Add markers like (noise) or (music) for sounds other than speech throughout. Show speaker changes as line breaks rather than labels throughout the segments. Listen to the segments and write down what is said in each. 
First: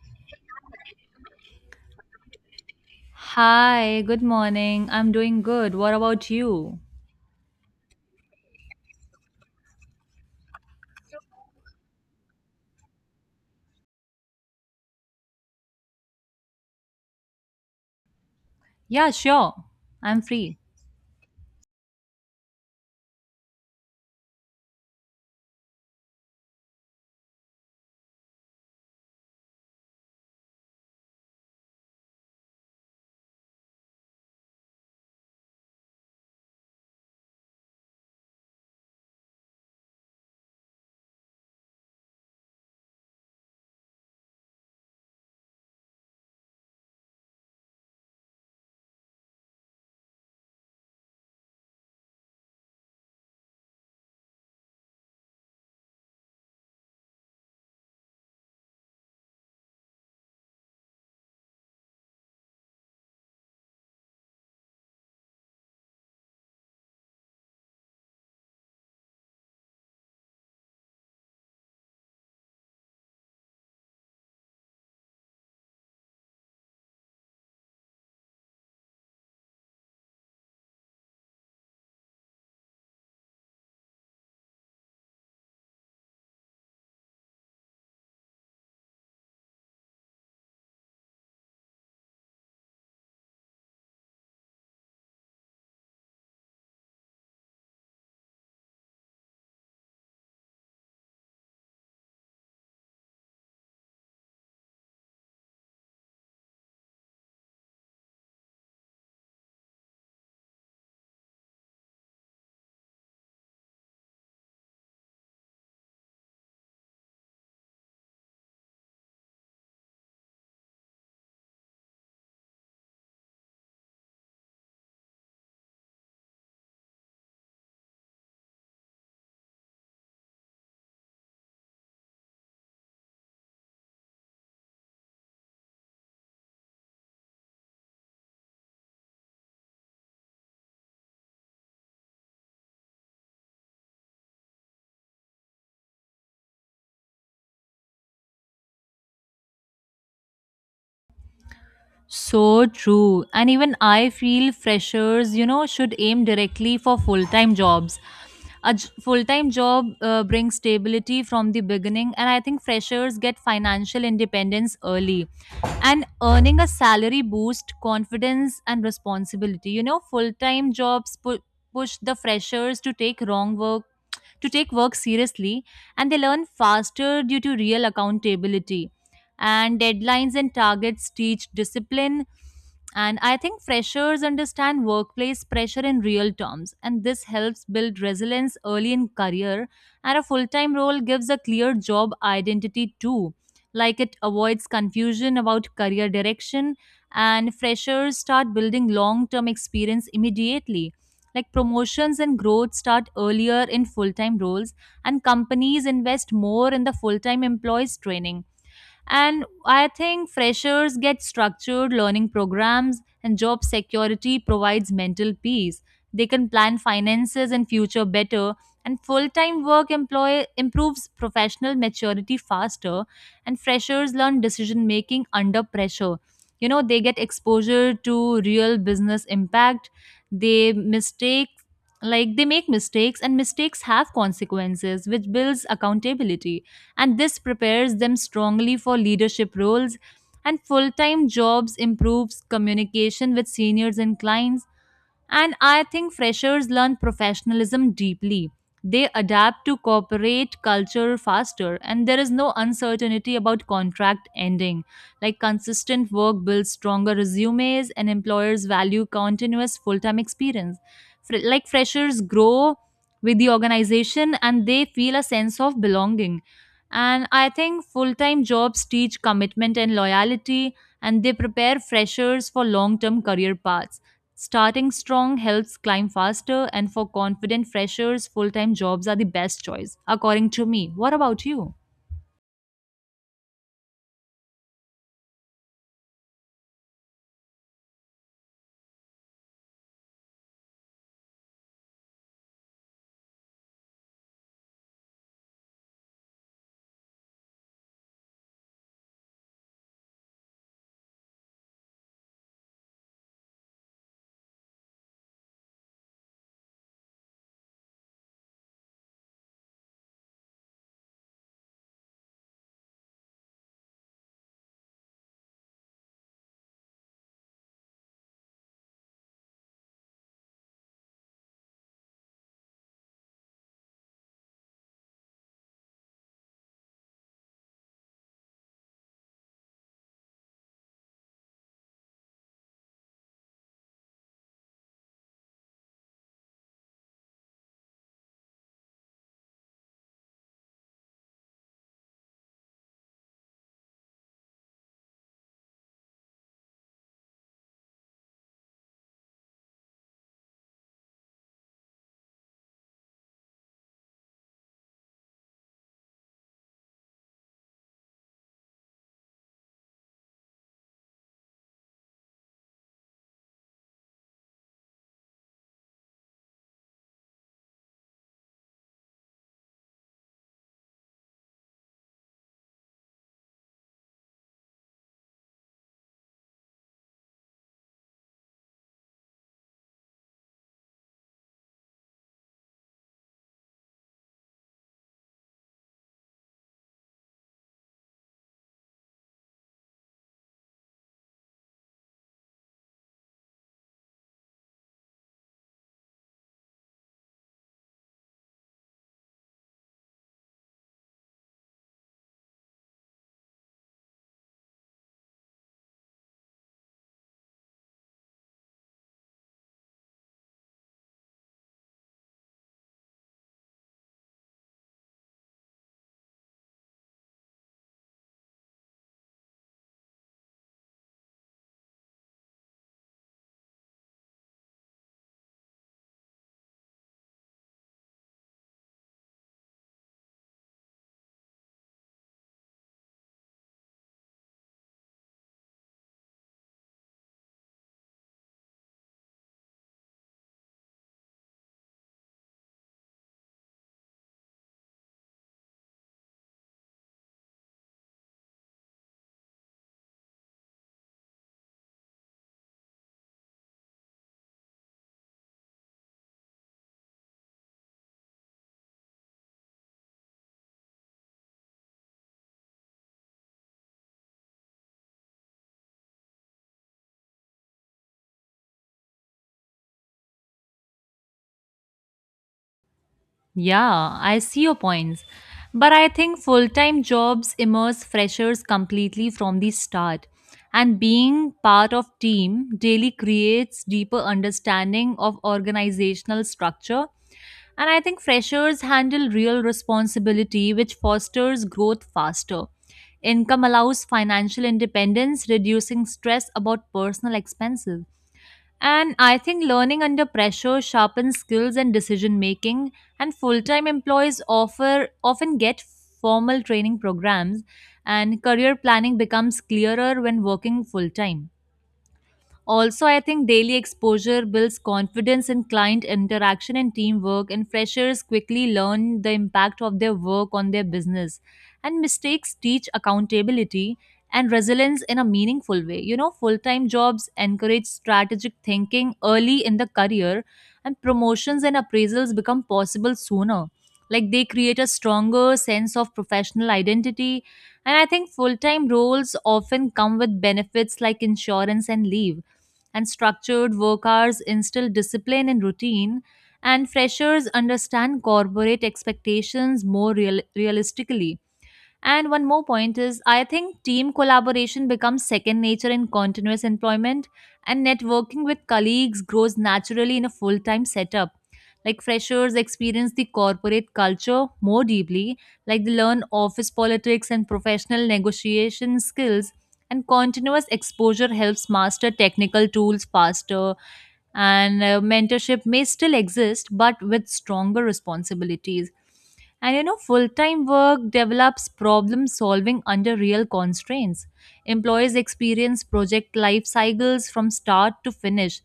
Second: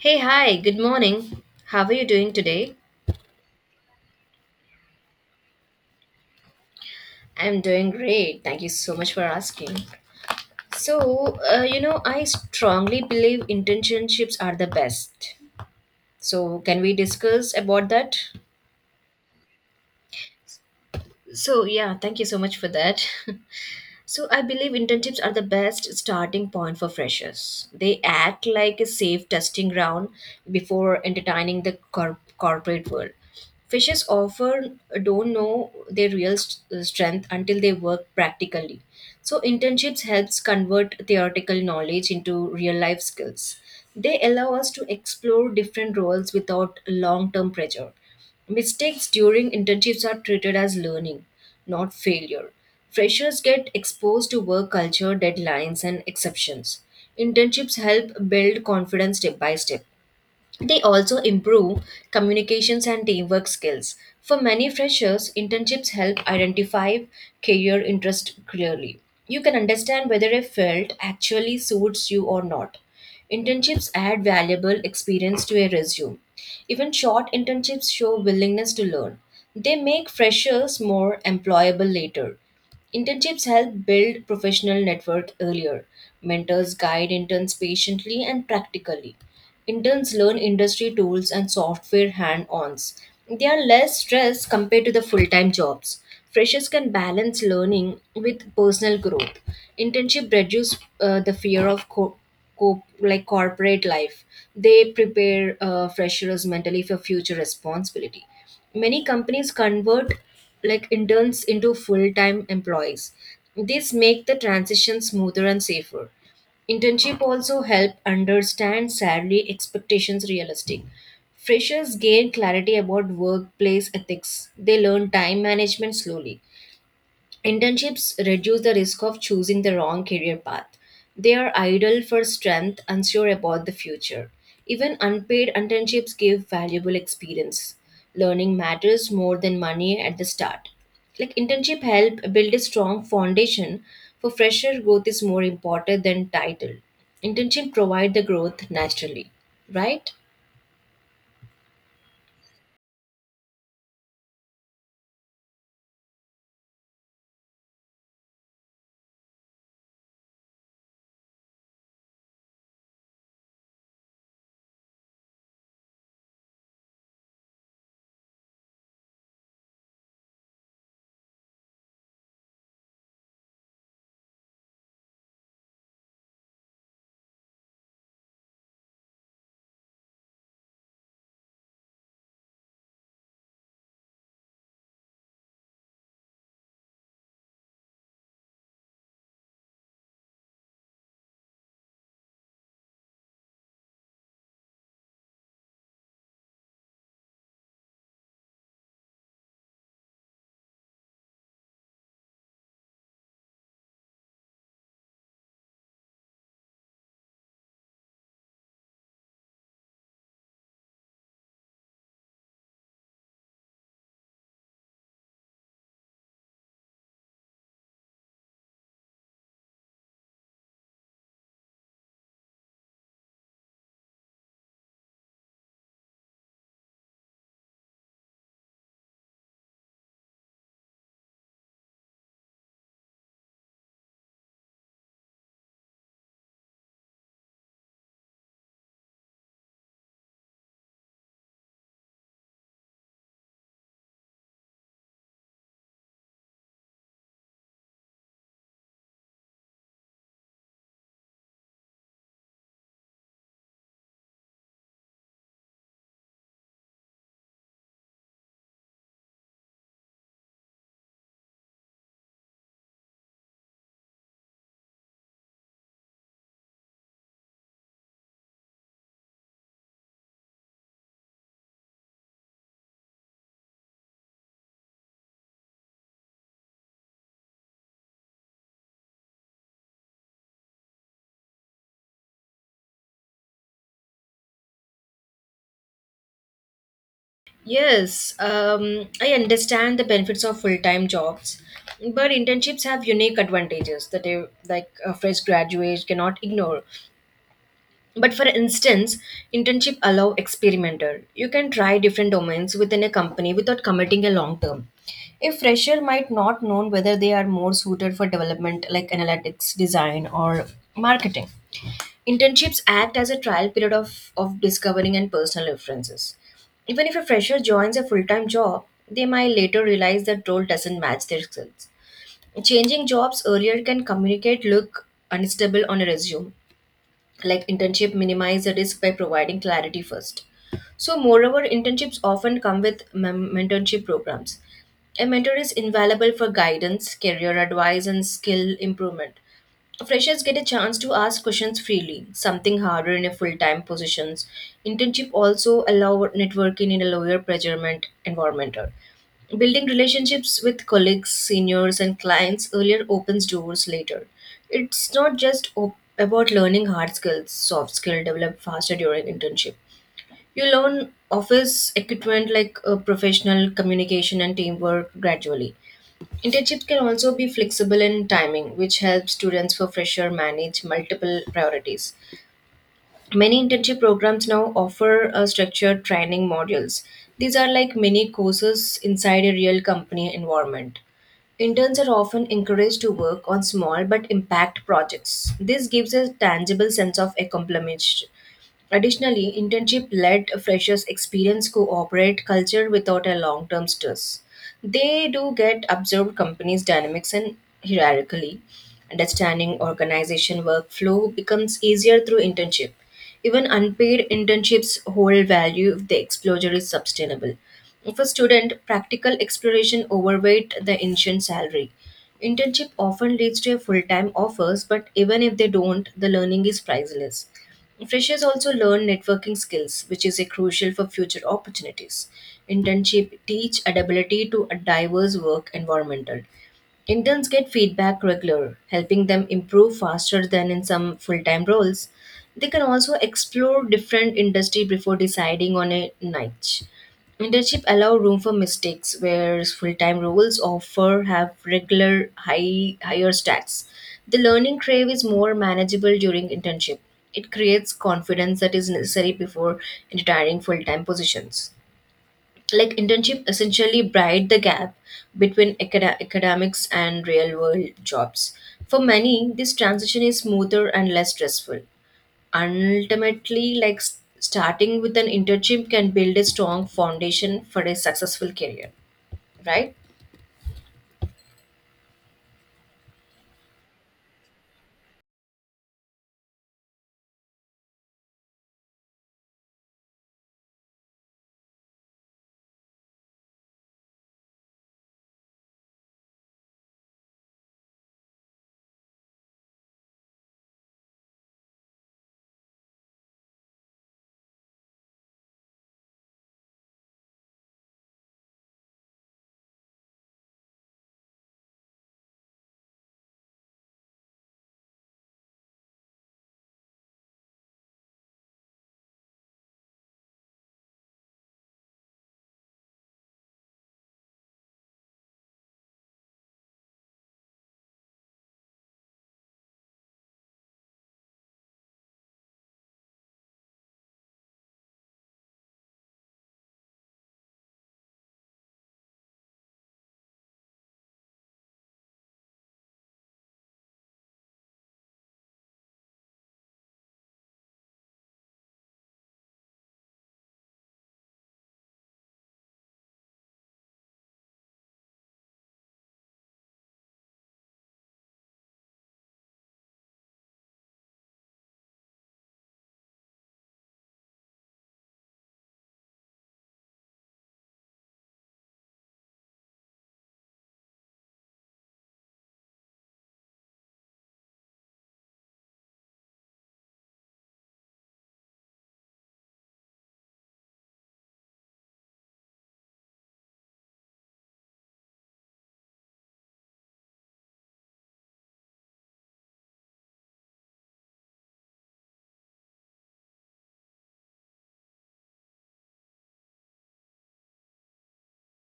Hey, hi, good morning. How are you doing today?
Hi, good morning. I'm doing good. What about you?
I'm doing great. Thank you so much for asking. So, I strongly believe internships are the best. So, can we discuss about that?
Yeah, sure. I'm free.
So, yeah, thank you so much for that. (laughs) So I believe internships are the best starting point for freshers. They act like a safe testing ground before entertaining the corporate world. Freshers often don't know their real strength until they work practically. So internships helps convert theoretical knowledge into real life skills. They allow us to explore different roles without long-term pressure. Mistakes during internships are treated as learning, not failure. Freshers get exposed to work culture, deadlines, and exceptions. Internships help build confidence step by step. They also improve communications and teamwork skills. For many freshers, internships help identify career interest clearly. You can understand whether a field actually suits you or not. Internships add valuable experience to a resume. Even short internships show willingness to learn. They make freshers more employable later. Internships help build professional network earlier. Mentors guide interns patiently and practically. Interns learn industry tools and software hand ons. They are less stressed compared to the full time jobs. Freshers can balance learning with personal growth. Internship reduces the fear of corporate life. They prepare freshers mentally for future responsibility. Many companies convert interns into full time employees. This make the transition smoother and safer. Internship also help understand salary expectations realistic. Freshers gain clarity about workplace ethics. They learn time management slowly. Internships reduce the risk of choosing the wrong career path. They are ideal for strength, unsure about the future. Even unpaid internships give valuable experience. Learning matters more than money at the start. Like internship help build a strong foundation for fresher growth is more important than title. Internship provide the growth naturally, right?
So true. And even I feel freshers, you know, should aim directly for full time jobs. A full time job brings stability from the beginning, and I think freshers get financial independence early. And earning a salary boost confidence and responsibility. You know, full time jobs push the freshers to take wrong work, to take work seriously, and they learn faster due to real accountability and deadlines and targets teach discipline, and I think freshers understand workplace pressure in real terms, and this helps build resilience early in career. And a full-time role gives a clear job identity too, like it avoids confusion about career direction, and freshers start building long-term experience immediately, like promotions and growth start earlier in full-time roles, and companies invest more in the full-time employees training. And I think freshers get structured learning programs, and job security provides mental peace. They can plan finances and future better, and full time work improves professional maturity faster. And freshers learn decision making under pressure. You know, they get exposure to real business impact. They mistake they make mistakes, and mistakes have consequences which builds accountability, and this prepares them strongly for leadership roles, and full-time jobs improves communication with seniors and clients. And I think freshers learn professionalism deeply. They adapt to corporate culture faster, and there is no uncertainty about contract ending, like consistent work builds stronger resumes and employers value continuous full-time experience. Freshers grow with the organization and they feel a sense of belonging. And I think full time jobs teach commitment and loyalty, and they prepare freshers for long term career paths. Starting strong helps climb faster, and for confident freshers, full time jobs are the best choice, according to me. What about you?
Yes, I understand the benefits of full-time jobs, but internships have unique advantages that a fresh graduate cannot ignore. But for instance, internship allow experimenter. You can try different domains within a company without committing a long term. A fresher might not know whether they are more suited for development like analytics, design, or marketing. Internships act as a trial period of discovering and personal references. Even if a fresher joins a full time job, they might later realize that role doesn't match their skills. Changing jobs earlier can communicate look unstable on a resume like internship minimize the risk by providing clarity first so, moreover, internships often come with mentorship programs. A mentor is invaluable for guidance, career advice, and skill improvement. Freshers get a chance to ask questions freely, something harder in a full-time positions. Internship also allow networking in a lower pressure environment. Building relationships with colleagues, seniors, and clients earlier opens doors later. It's not just about learning hard skills, soft skill develop faster during internship. You learn office equipment like professional communication and teamwork gradually. Internships can also be flexible in timing, which helps students for fresher manage multiple priorities. Many internship programs now offer structured training modules. These are like mini courses inside a real company environment. Interns are often encouraged to work on small but impact projects. This gives a tangible sense of accomplishment. Additionally, internship led freshers experience cooperate culture without a long term stress. They do get observed companies' dynamics and hierarchically. Understanding organization workflow becomes easier through internship. Even unpaid internships hold value if the exposure is sustainable. For student, practical exploration overweight the initial salary. Internship often leads to a full-time offers, but even if they don't, the learning is priceless. Freshers also learn networking skills, which is a crucial for future opportunities. Internship teach adaptability to a diverse work environmental. Interns get feedback regular, helping them improve faster than in some full-time roles. They can also explore different industry before deciding on a niche. Internship allow room for mistakes, whereas full-time roles offer have regular higher stacks. The learning crave is more manageable during internship. It creates confidence that is necessary before retiring full-time positions. Like internship essentially bride the gap between academics and real-world jobs. For many, this transition is smoother and less stressful. Ultimately, starting with an internship can build a strong foundation for a successful career, right?
Yeah, I see your points. But I think full time jobs immerse freshers completely from the start. And being part of team daily creates deeper understanding of organizational structure. And I think freshers handle real responsibility, which fosters growth faster. Income allows financial independence, reducing stress about personal expenses. And I think learning under pressure sharpens skills and decision making, and full time often get formal training programs, and career planning becomes clearer when working full time. Also, I think daily exposure builds confidence in client interaction and teamwork, and freshers quickly learn the impact of their work on their business. And mistakes teach accountability and resilience in a meaningful way. You know, full time jobs encourage strategic thinking early in the career, and promotions and appraisals become possible sooner. Like they create a stronger sense of professional identity. And I think full time roles often come with benefits like insurance and leave, and structured work hours instill discipline and routine, and freshers understand corporate expectations more realistically. And one more point is I think team collaboration becomes second nature in continuous employment, and networking with colleagues grows naturally in a full time setup. Like freshers experience the corporate culture more deeply, like they learn office politics and professional negotiation skills, and continuous exposure helps master technical tools faster. And mentorship may still exist, but with stronger responsibilities, and you know, full time work develops problem solving under real constraints. Employees experience project life cycles from start to finish,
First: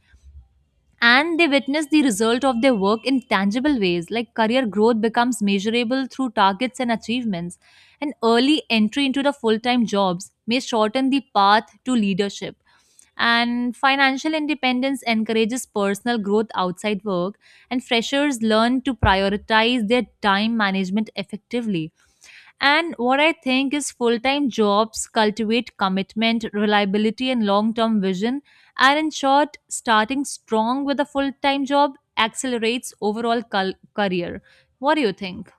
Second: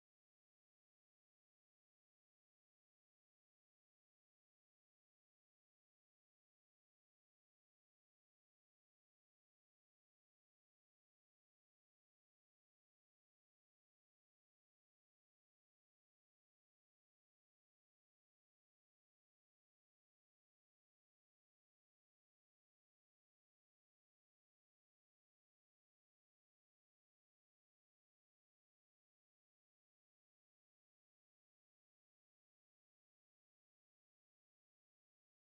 and they witness the result of their work in tangible ways, like career growth becomes measurable through targets and achievements. And early entry into the full time jobs may shorten the path to leadership. And financial independence encourages personal growth outside work, and freshers learn to prioritize their time management effectively. And what I think is full time jobs cultivate commitment, reliability, and long term vision. And in short, starting strong with a full time job accelerates overall career. What do you think?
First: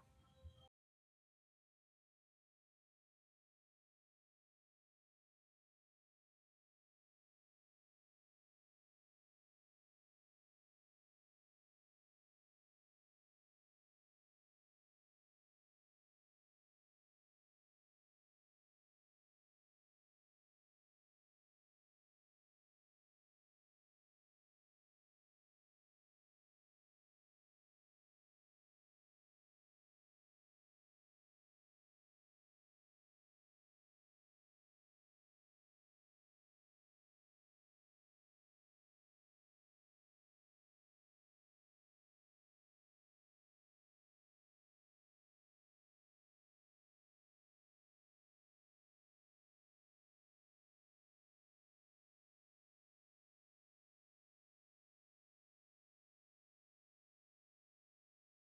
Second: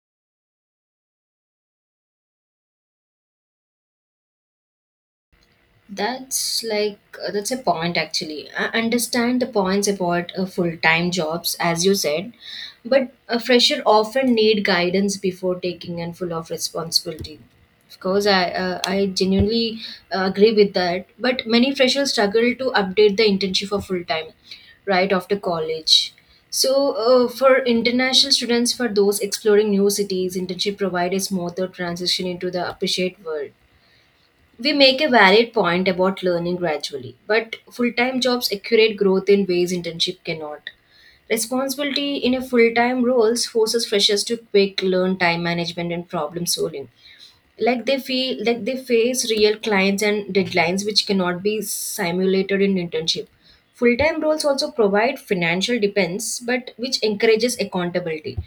That's like that's a point actually. I understand the points about full-time jobs as you said, but a fresher often need guidance before taking and full of responsibility. Of course, I genuinely agree with that. But many freshers struggle to update the internship for full time right after college. So, for international students, for those exploring new cities, internship provide a smoother transition into the appreciate world. We make a valid point about learning gradually, but full time jobs accurate growth in ways internship cannot. Responsibility in a full time roles forces freshers to quick learn time management and problem solving like they feel like they face real clients and deadlines which cannot be simulated in internship full-time roles also provide financial depends but which encourages accountability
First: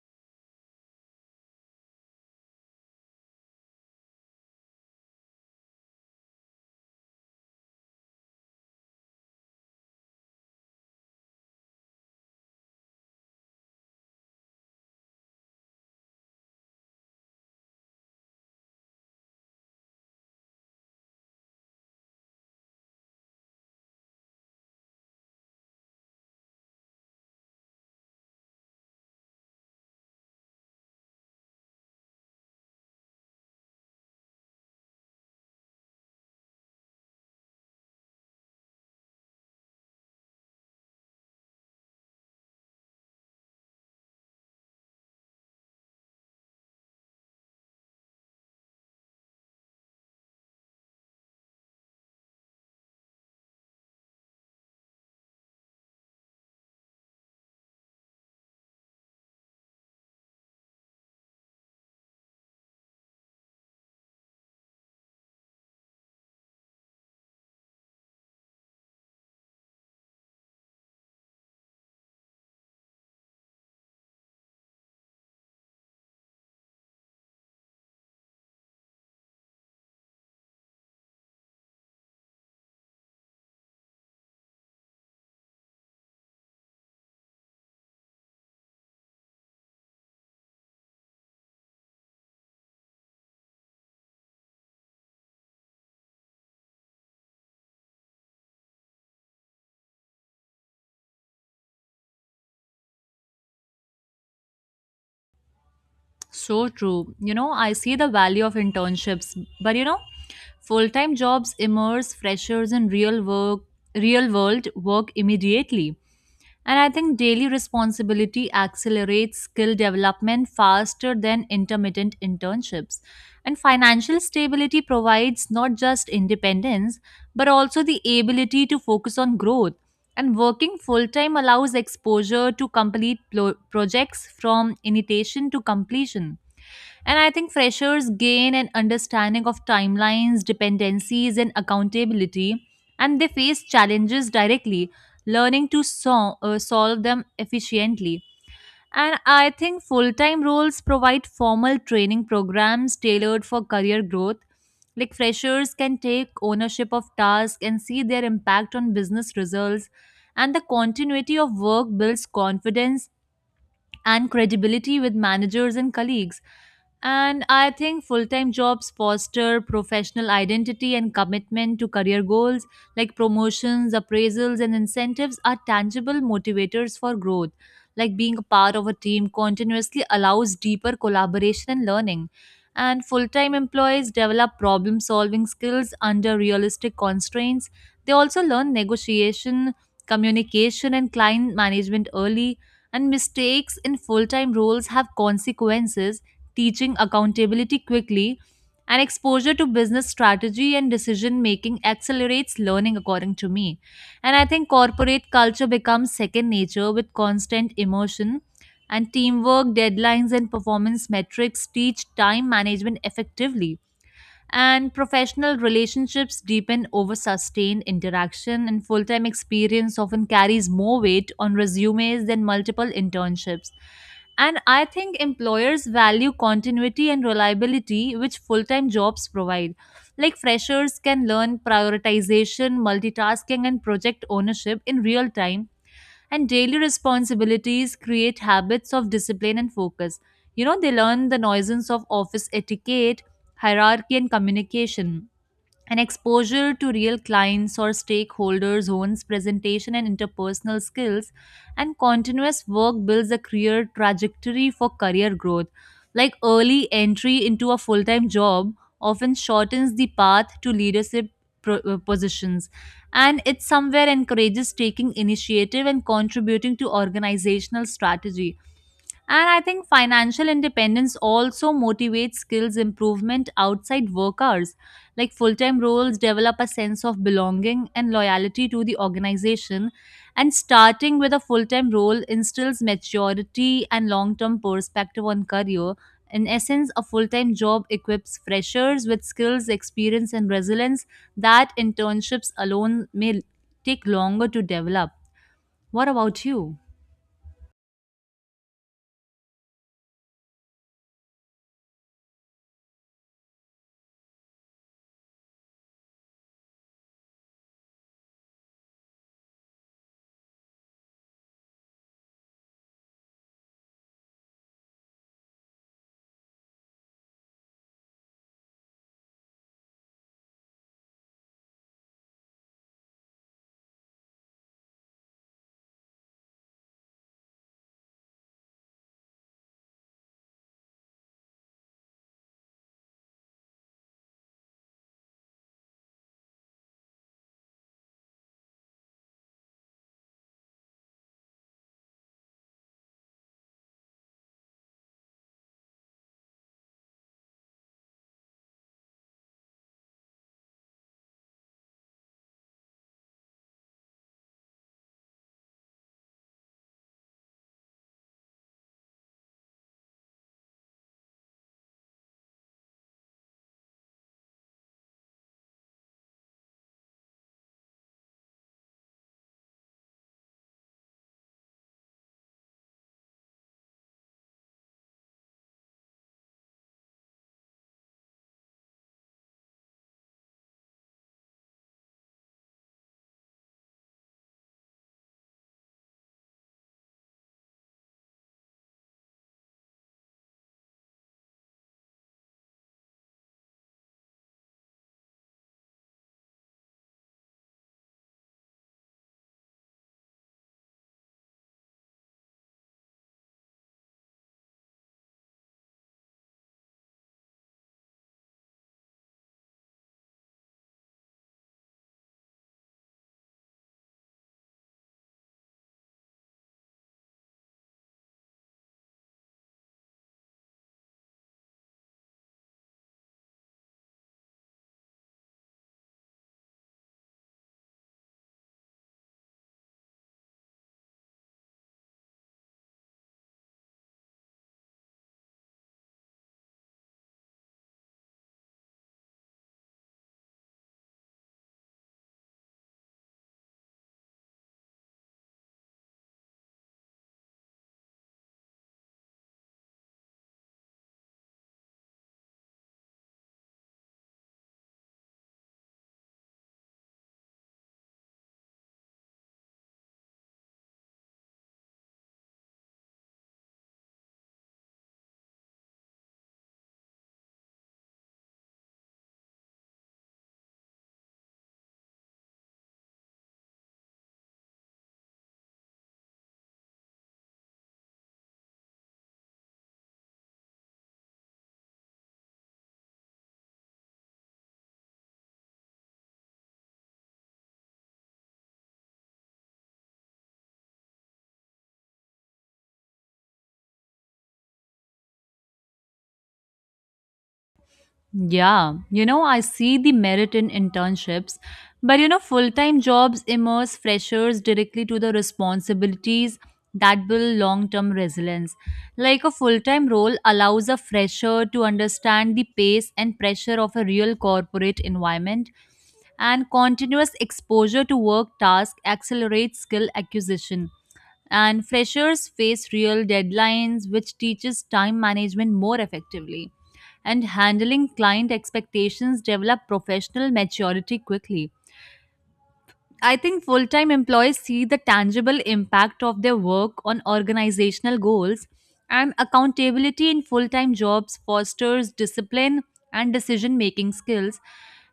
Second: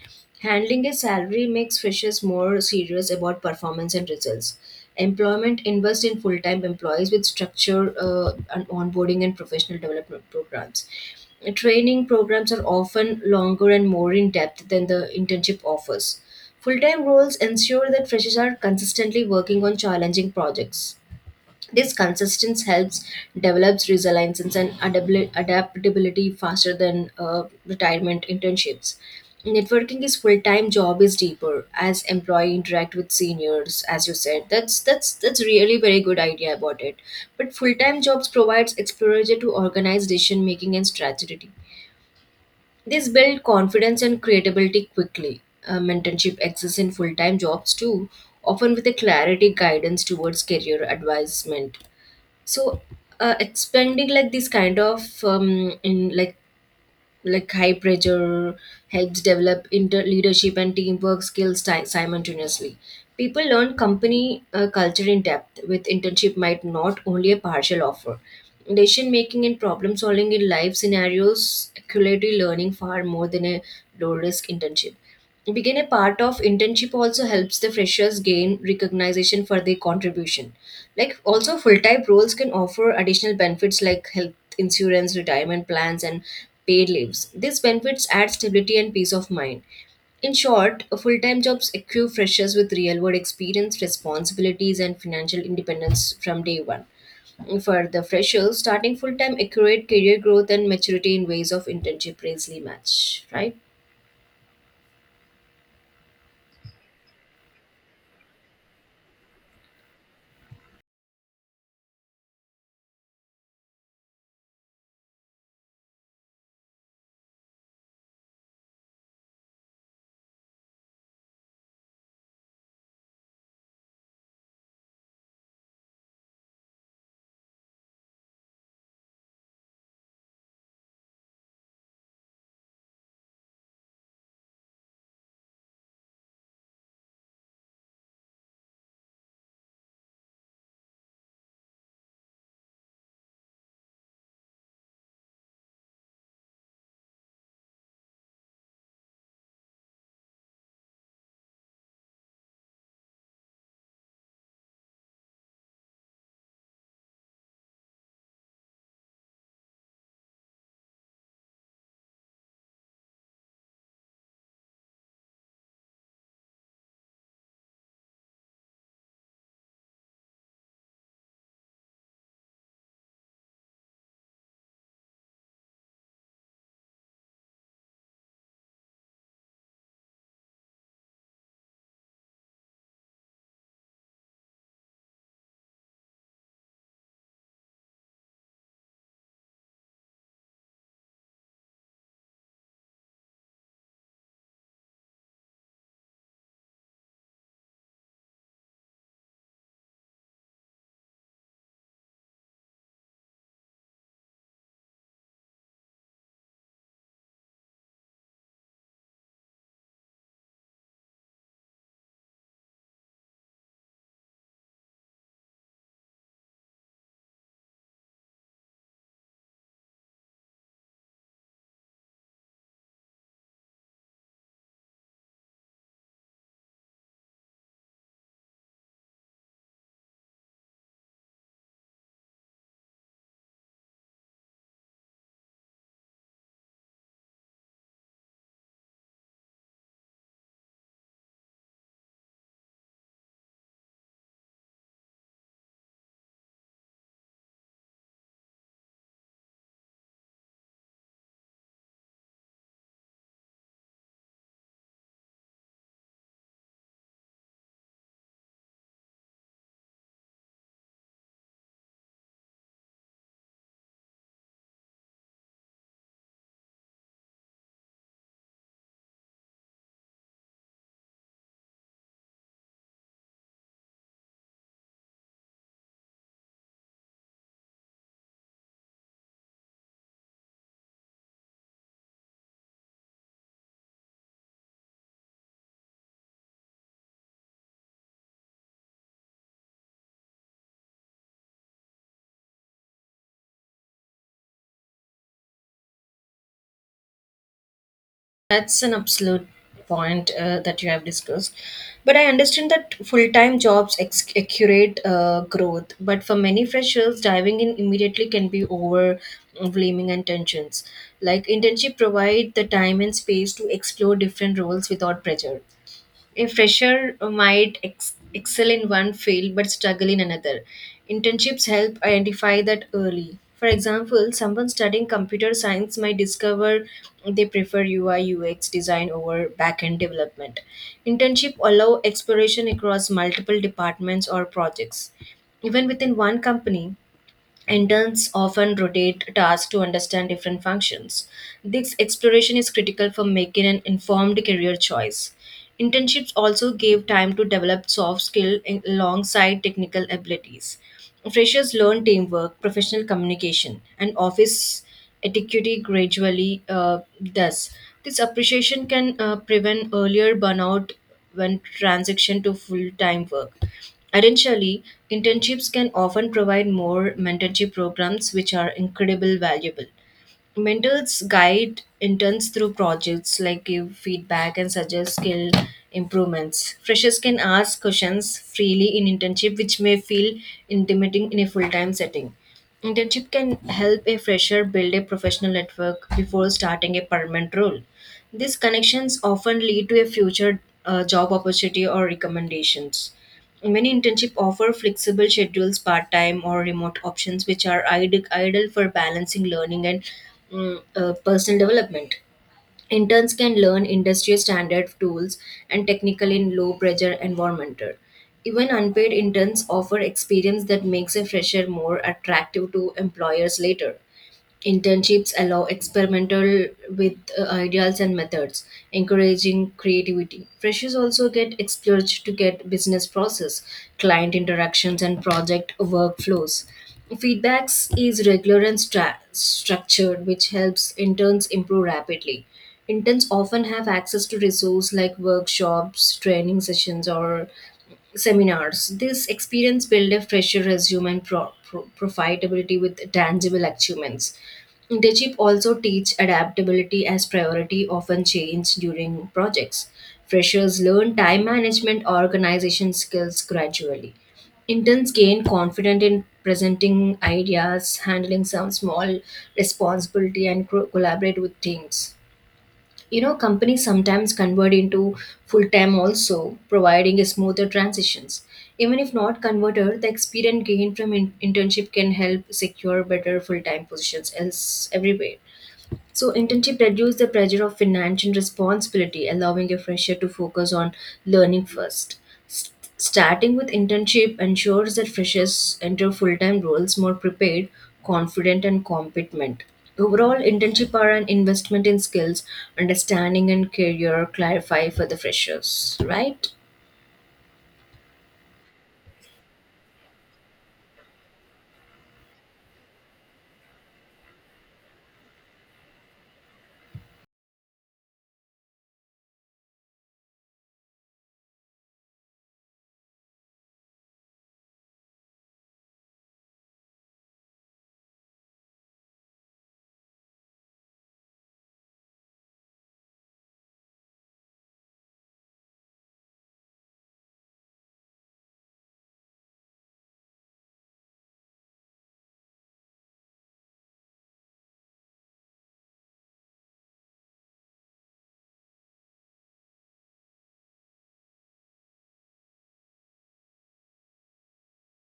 handling a salary makes freshers more serious about performance and results employment invests in full-time employees with structure and onboarding and professional development programs training programs are often longer and more in depth than the internship offers. Full time roles ensure that freshers are consistently working on challenging projects. This consistency helps develops resilience and adaptability faster than retirement internships. Networking is full time job is deeper as employee interact with seniors, as you said. That's really very good idea about it. But full time jobs provides exposure to organized decision making and strategy this build confidence and creativity quickly. Mentorship exists in full time jobs too, often with a clarity guidance towards career advancement. So, expanding like this kind of in like high pressure helps develop inter leadership and teamwork skills simultaneously. People learn company culture in depth with internship might not only a partial offer. Decision making and problem solving in life scenarios accurately learning far more than a low risk internship being a part of internship also helps the freshers gain recognition for their contribution like also full-time roles can offer additional benefits like health insurance retirement plans and paid leaves these benefits add stability and peace of mind in short full-time jobs equip freshers with real-world experience responsibilities and financial independence from day one for the freshers starting full-time accurate career growth and maturity in ways of internship rarely match right.
So true. You know, I see the value of internships, but you know, full-time jobs immerse freshers in real work, real-world work immediately. And I think daily responsibility accelerates skill development faster than intermittent internships. And financial stability provides not just independence, but also the ability to focus on growth. And working full time allows exposure to complete projects from initiation to completion. And I think freshers gain an understanding of timelines, dependencies, and accountability, and they face challenges directly, learning to solve them efficiently. And I think full time roles provide formal training programs tailored for career growth. Like freshers can take ownership of tasks and see their impact on business results, and the continuity of work builds confidence and credibility with managers and colleagues. And I think full time jobs foster professional identity and commitment to career goals, like promotions, appraisals, and incentives are tangible motivators for growth. Like being a part of a team continuously allows deeper collaboration and learning. And full time employees develop problem solving skills under realistic constraints. They also learn negotiation, communication, and client management early, and mistakes in full time roles have consequences, teaching accountability quickly, and exposure to business strategy and decision making accelerates learning, according to me. And I think corporate culture becomes second nature with constant emotion. And teamwork, deadlines, and performance metrics teach time management effectively, and professional relationships deepen over sustained interaction, and full-time experience often carries more weight on resumes than multiple internships. And I think employers value continuity and reliability, which full-time jobs provide, like freshers can learn prioritization, multitasking, and project ownership in real time, and daily responsibilities create habits of discipline and focus. You know, they learn the nuisance of office etiquette, hierarchy, and communication, and exposure to real clients or stakeholders owns presentation and interpersonal skills, and continuous work builds a career trajectory for career growth, like early entry into a full-time job often shortens the path to leadership positions, and it somewhere encourages taking initiative and contributing to organizational strategy. And I think financial independence also motivates skills improvement outside work hours. Like full time roles develop a sense of belonging and loyalty to the organization, and starting with a full time role instills maturity and long term perspective on career. In essence, a full time job equips freshers with skills, experience, and resilience that internships alone may take longer to develop. What about you?
That's an absolute point that you have discussed. But I understand that full time jobs accurate growth, but for many freshers, diving in immediately can be overwhelming and tensions. Like internship provide the time and space to explore different roles without pressure. A fresher might excel in one field but struggle in another. Internships help identify that early. For example, someone studying computer science might discover they prefer UI UX design over back-end development. Internship allow exploration across multiple departments or projects. Even within one company, interns often rotate tasks to understand different functions. This exploration is critical for making an informed career choice. Internships also give time to develop soft skills alongside technical abilities. Freshers learn teamwork, professional communication, and office etiquette gradually. Thus, this appreciation can prevent earlier burnout when transition to full-time work. Additionally, internships can often provide more mentorship programs which are incredibly valuable mentors guide interns through projects like give feedback and suggest skill improvements freshers can ask questions freely in internship which may feel intimidating in a full-time setting internship can help a fresher build a professional network before starting a permanent role these connections often lead to a future job opportunity or recommendations. Many internship offer flexible schedules, part-time or remote options, which are ideal for balancing learning and personal development. Interns can learn industry standard tools and technical in low pressure environment. Even unpaid interns offer experience that makes a fresher more attractive to employers later. Internships allow experimental with ideas and methods, encouraging creativity. Freshers also get exposure to get business process, client interactions, and project workflows. Feedbacks is regular and structured, which helps interns improve rapidly. Interns often have access to resources like workshops, training sessions, or seminars. This experience builds a fresher resume and profitability with tangible achievements. Internship also teach adaptability as priority often change during projects. Freshers learn time management organization skills gradually. Interns gain confidence in presenting ideas, handling some small responsibility and collaborate with teams. You know, companies sometimes convert into full time also, providing a smoother transitions. Even if not converted, the experience gained from internship can help secure better full time positions else everywhere. So internship reduce the pressure of financial responsibility, allowing a fresher to focus on learning first. Starting with internship ensures that freshers enter full time roles more prepared, confident, and competent. Overall, internship are an investment in skills, understanding, and career clarify for the freshers, right?
Yeah, you know, I see the merit in internships, but you know, full time jobs immerse freshers directly to the responsibilities that build long term resilience. Like a full time role allows a fresher to understand the pace and pressure of a real corporate environment, and continuous exposure to work tasks accelerates skill acquisition, and freshers face real deadlines which teaches time management more effectively, and handling client expectations develop professional maturity quickly. I think full time employees see the tangible impact of their work on organizational goals, and accountability in full time jobs fosters discipline and decision making skills.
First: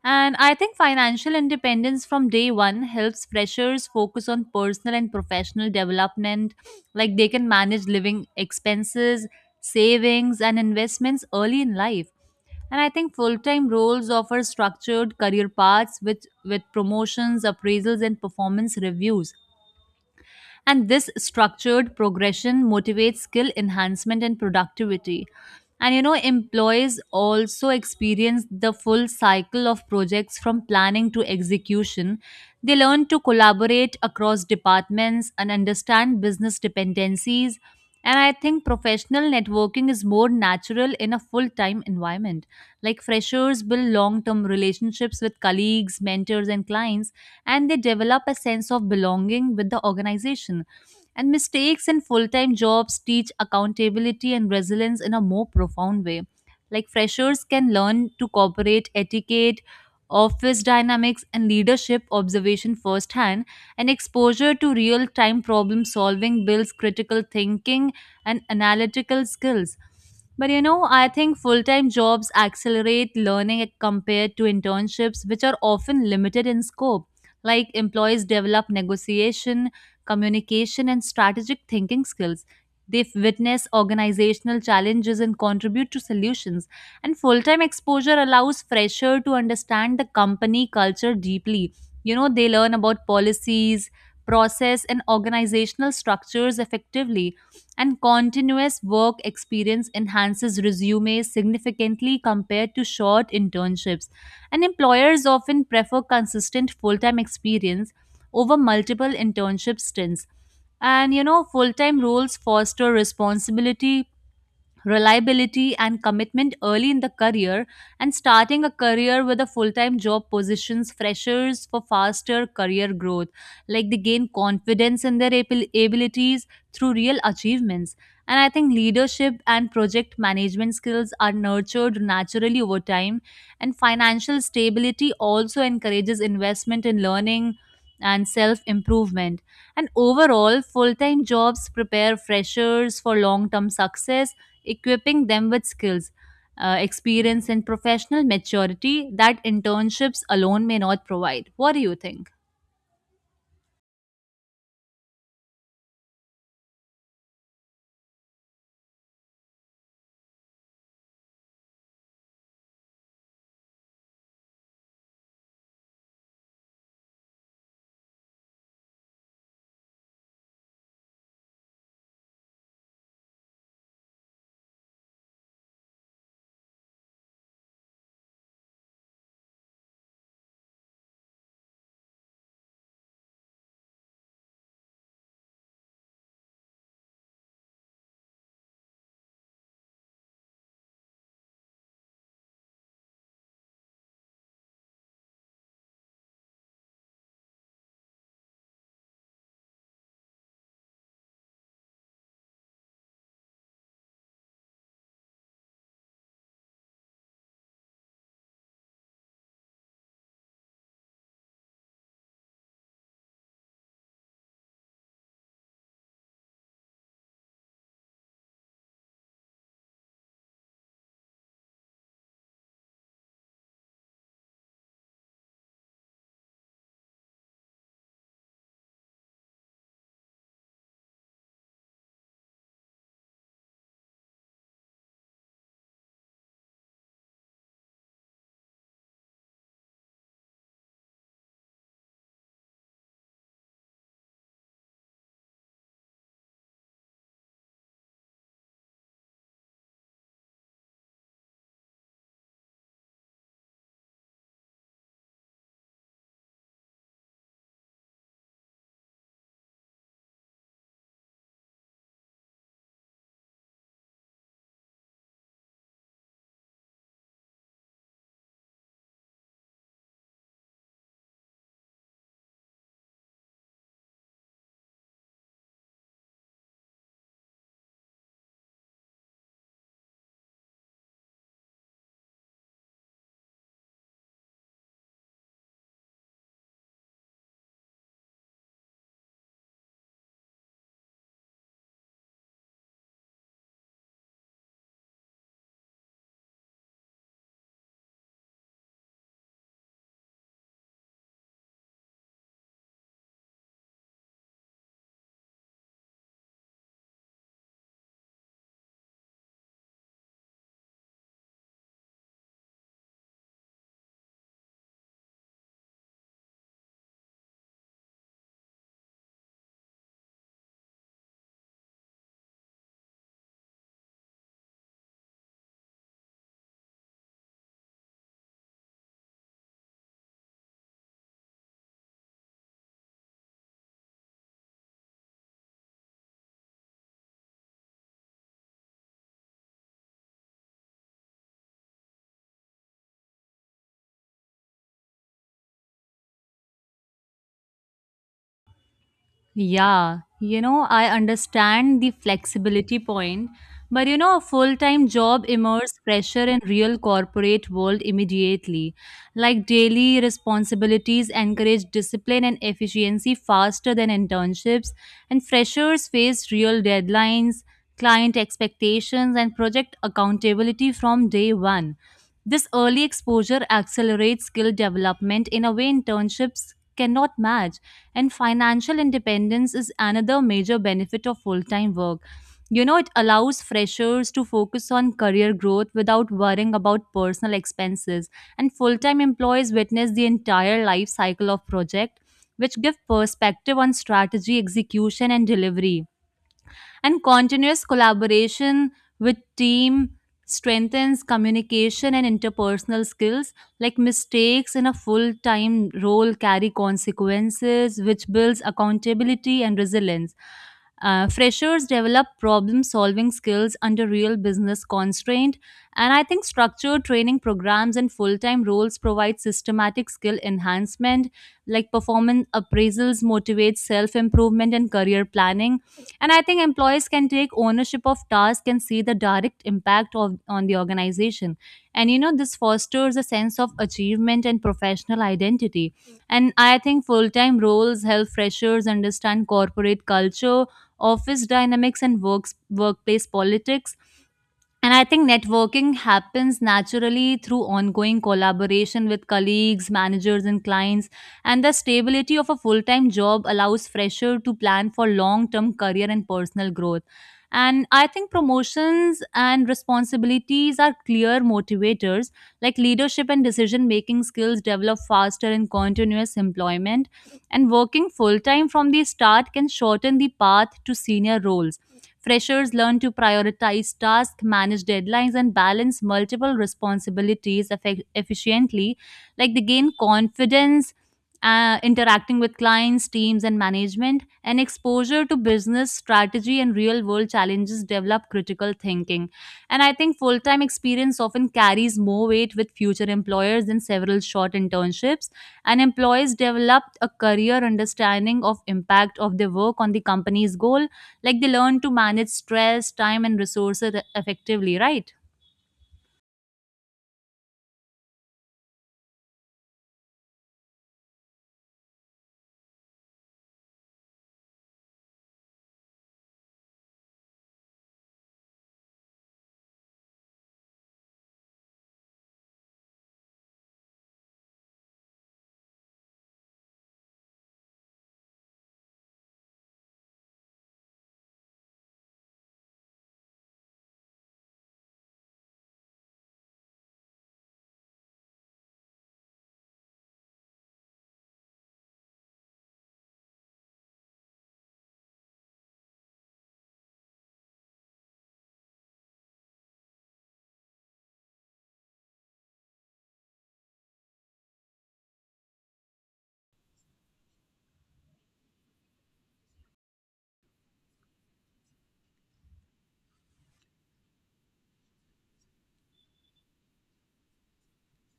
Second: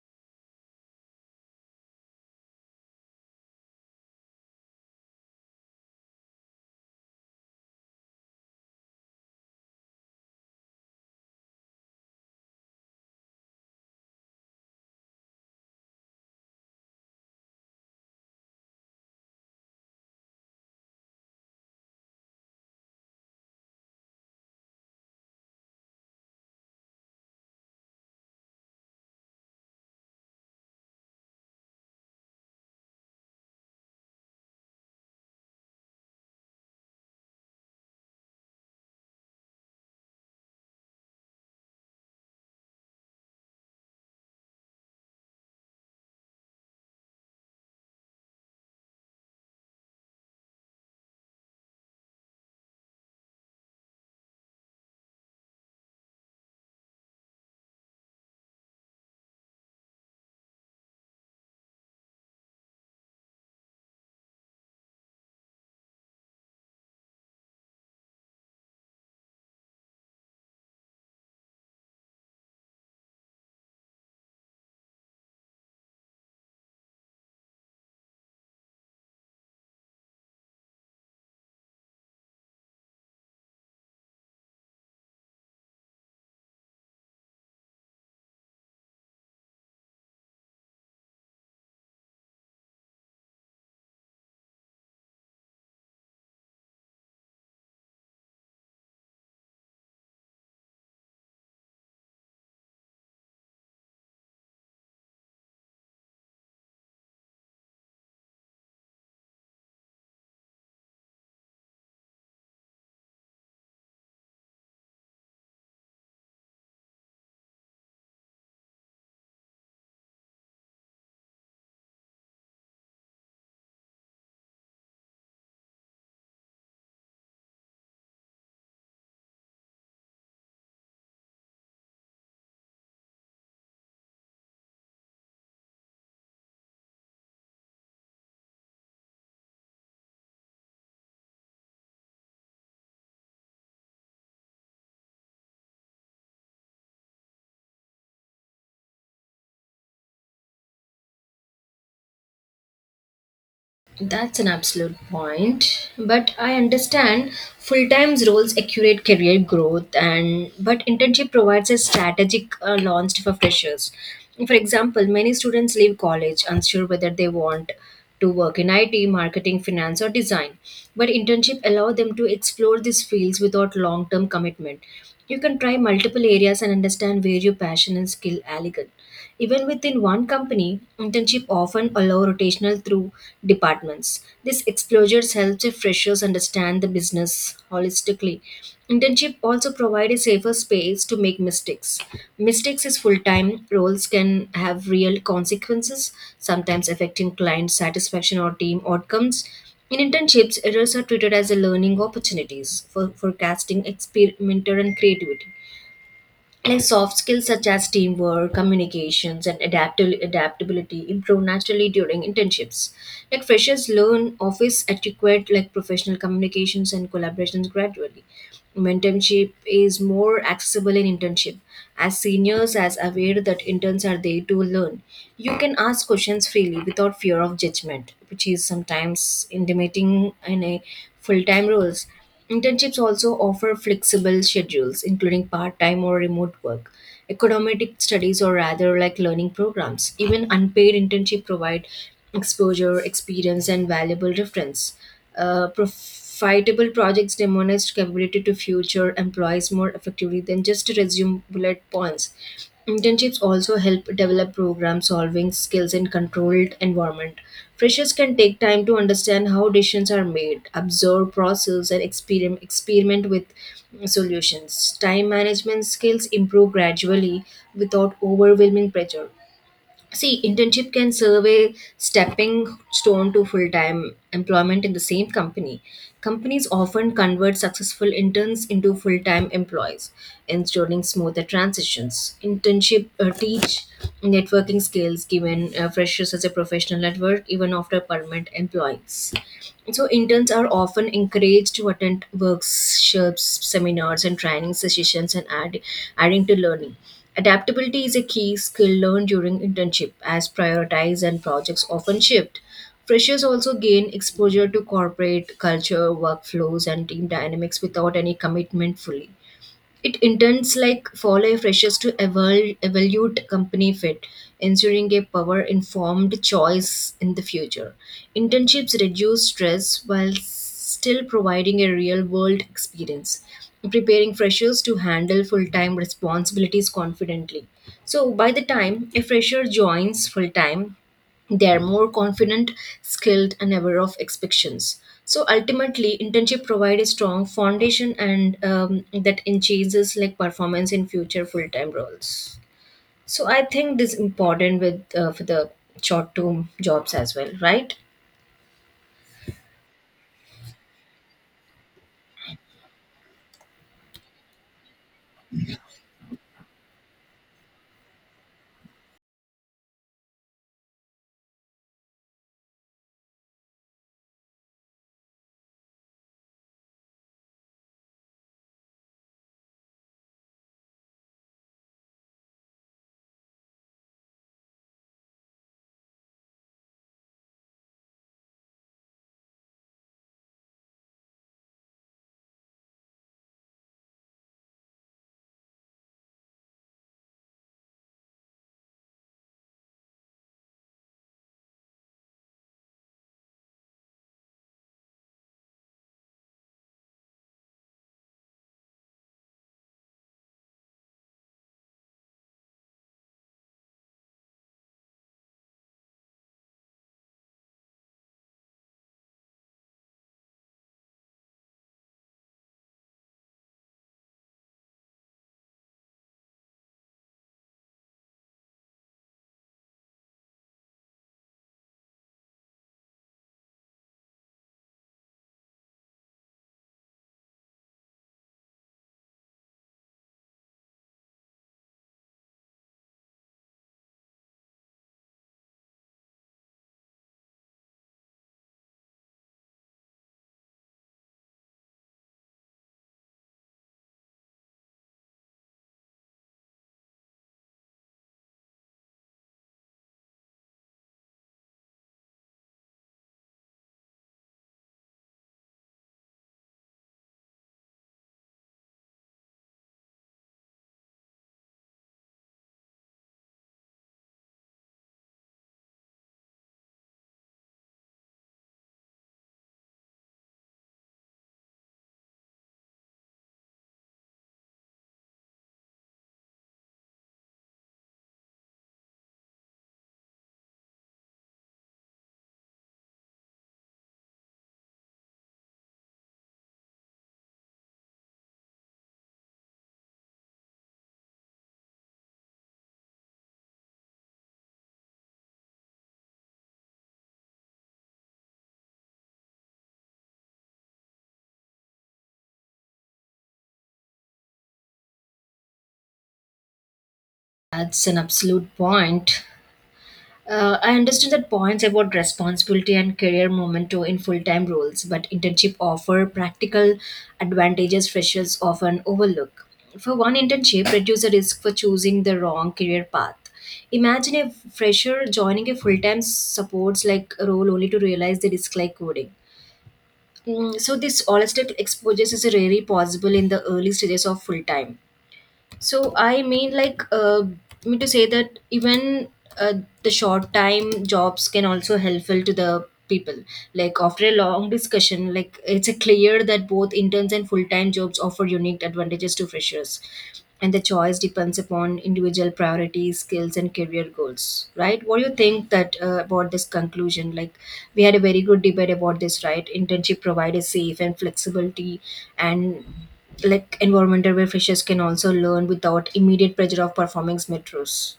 And I think financial independence from day one helps freshers focus on personal and professional development, like they can manage living expenses, savings, and investments early in life. And I think full time roles offer structured career paths with promotions, appraisals, and performance reviews. And this structured progression motivates skill enhancement and productivity. And you know, employees also experience the full cycle of projects from planning to execution. They learn to collaborate across departments and understand business dependencies. And I think professional networking is more natural in a full time environment. Like freshers build long term relationships with colleagues, mentors, and clients, and they develop a sense of belonging with the organization. And mistakes in full time jobs teach accountability and resilience in a more profound way. Like freshers can learn to cooperate, etiquette, office dynamics, and leadership observation firsthand, and exposure to real time problem solving builds critical thinking and analytical skills. But you know, I think full time jobs accelerate learning compared to internships, which are often limited in scope, like employees develop negotiation, communication, and strategic thinking skills. They witness organizational challenges and contribute to solutions. And full time exposure allows fresher to understand the company culture deeply. You know, they learn about policies, process, and organizational structures effectively. And continuous work experience enhances resumes significantly compared to short internships, and employers often prefer consistent full time experience over multiple internship stints. And you know, full time roles foster responsibility, reliability, and commitment early in the career. And starting a career with a full time job positions freshers for faster career growth. Like they gain confidence in their abilities through real achievements. And I think leadership and project management skills are nurtured naturally over time. And financial stability also encourages investment in learning and self improvement. And overall, full time jobs prepare freshers for long term success, equipping them with skills, experience, and professional maturity that internships alone may not provide. What do you think?
That's an absolute point. But I understand full-time's roles accurate career growth and but internship provides a strategic launch for freshers. For example, many students leave college unsure whether they want to work in IT, marketing, finance or design. But internship allow them to explore these fields without long-term commitment. You can try multiple areas and understand where your passion and skill are. Even within one company, internship often allow rotational through departments. This exposure helps freshers understand the business holistically. Internship also provide a safer space to make mistakes. Mistakes is full-time roles can have real consequences, sometimes affecting client satisfaction or team outcomes. In internships, errors are treated as a learning opportunities for forecasting, experimenter, and creativity. Like soft skills such as teamwork communications and adaptability improve naturally during internships. Like freshers learn office etiquette, like professional communications and collaborations gradually. Mentorship is more accessible in internship, as seniors as aware that interns are there to learn. You can ask questions freely without fear of judgment, which is sometimes intimidating in a full-time roles. Internships also offer flexible schedules, including part time or remote work, economic studies, or rather like learning programs. Even unpaid internship provide exposure, experience, and valuable reference. Profitable projects demonstrate capability to future employees more effectively than just resume bullet points. Internships also help develop problem solving skills in controlled environment. Freshers can take time to understand how decisions are made, observe process and experiment with solutions. Time management skills improve gradually without overwhelming pressure. See, internship can serve a stepping stone to full time employment in the same company. Companies often convert successful interns into full time employees, ensuring smoother transitions. Internship teach networking skills given freshers as a professional network even after permanent employees. So interns are often encouraged to attend workshops, seminars, and training sessions, and adding to learning. Adaptability is a key skill learned during internship, as priorities and projects often shift. Freshers also gain exposure to corporate culture, workflows, and team dynamics without any commitment fully. It intends like follow freshers to evaluate company fit, ensuring a power informed choice in the future. Internships reduce stress while still providing a real world experience, preparing freshers to handle full time responsibilities confidently. So, by the time a fresher joins full time, they are more confident, skilled, and aware of expectations. So ultimately, internship provide a strong foundation and that enhances like performance in future full time roles. So I think this is important with for the short term jobs as well, right?
Yeah, you know, I understand the flexibility point, but you know, a full-time job immerses pressure in real corporate world immediately. Like daily responsibilities encourage discipline and efficiency faster than internships, and freshers face real deadlines, client expectations, and project accountability from day one. This early exposure accelerates skill development in a way internships cannot match. And financial independence is another major benefit of full time work. You know, it allows freshers to focus on career growth without worrying about personal expenses. And full time employees witness the entire life cycle of project, which give perspective on strategy, execution, and delivery, and continuous collaboration with team strengthens communication and interpersonal skills, like mistakes in a full-time role carry consequences which builds accountability and resilience. Freshers develop problem solving skills under real business constraint, and I think structured training programs and full-time roles provide systematic skill enhancement, like performance appraisals motivate self-improvement and career planning. And I think employees can take ownership of tasks and see the direct impact of, on the organization. And you know, this fosters a sense of achievement and professional identity. And I think full time roles help freshers understand corporate culture, office dynamics, and workplace politics, and I think networking happens naturally through ongoing collaboration with colleagues, managers, and clients. And the stability of a full time job allows fresher to plan for long term career and personal growth. And I think promotions and responsibilities are clear motivators, like leadership and decision making skills develop faster in continuous employment. And working full time from the start can shorten the path to senior roles. Freshers learn to prioritize tasks, manage deadlines, and balance multiple responsibilities efficiently. Like they gain confidence interacting with clients, teams, and management, and exposure to business strategy and real world challenges develop critical thinking. And I think full time experience often carries more weight with future employers than several short internships. And employees develop a career understanding of impact of their work on the company's goal, like they learn to manage stress, time, and resources effectively, right?
That's an absolute point. I understand that points about responsibility and career momentum in full-time roles, but internship offer practical advantages freshers often overlook. For one internship, reduce the risk for choosing the wrong career path. Imagine a fresher joining a full-time supports like role only to realize they dislike coding. Mm, so this holistic exposure is rarely possible in the early stages of full-time. So I mean, like, me to say that even uh, the short time jobs can also helpful to the people. Like after a long discussion, like it's a clear that both interns and full time jobs offer unique advantages to freshers, and the choice depends upon individual priorities, skills, and career goals. Right? What do you think that about this conclusion? Like we had a very good debate about this, right? Internship provide a safe and flexibility and like environment where freshers can also learn without immediate pressure of performing metros.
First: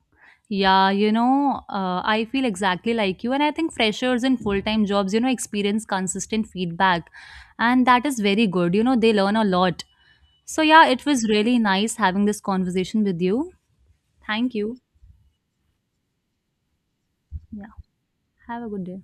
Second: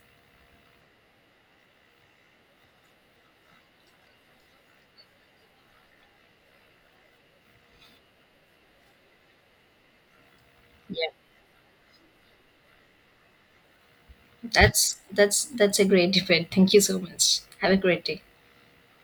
Yeah, you know, I feel exactly like you. And I think freshers in full time jobs, you know, experience consistent feedback. And that is very good. You know, they learn a lot. So, yeah, it
Yeah,
was really nice having this conversation with you. Thank you.
that's a great debate. Thank you so much. Have
Yeah,
a great day.
have a good day.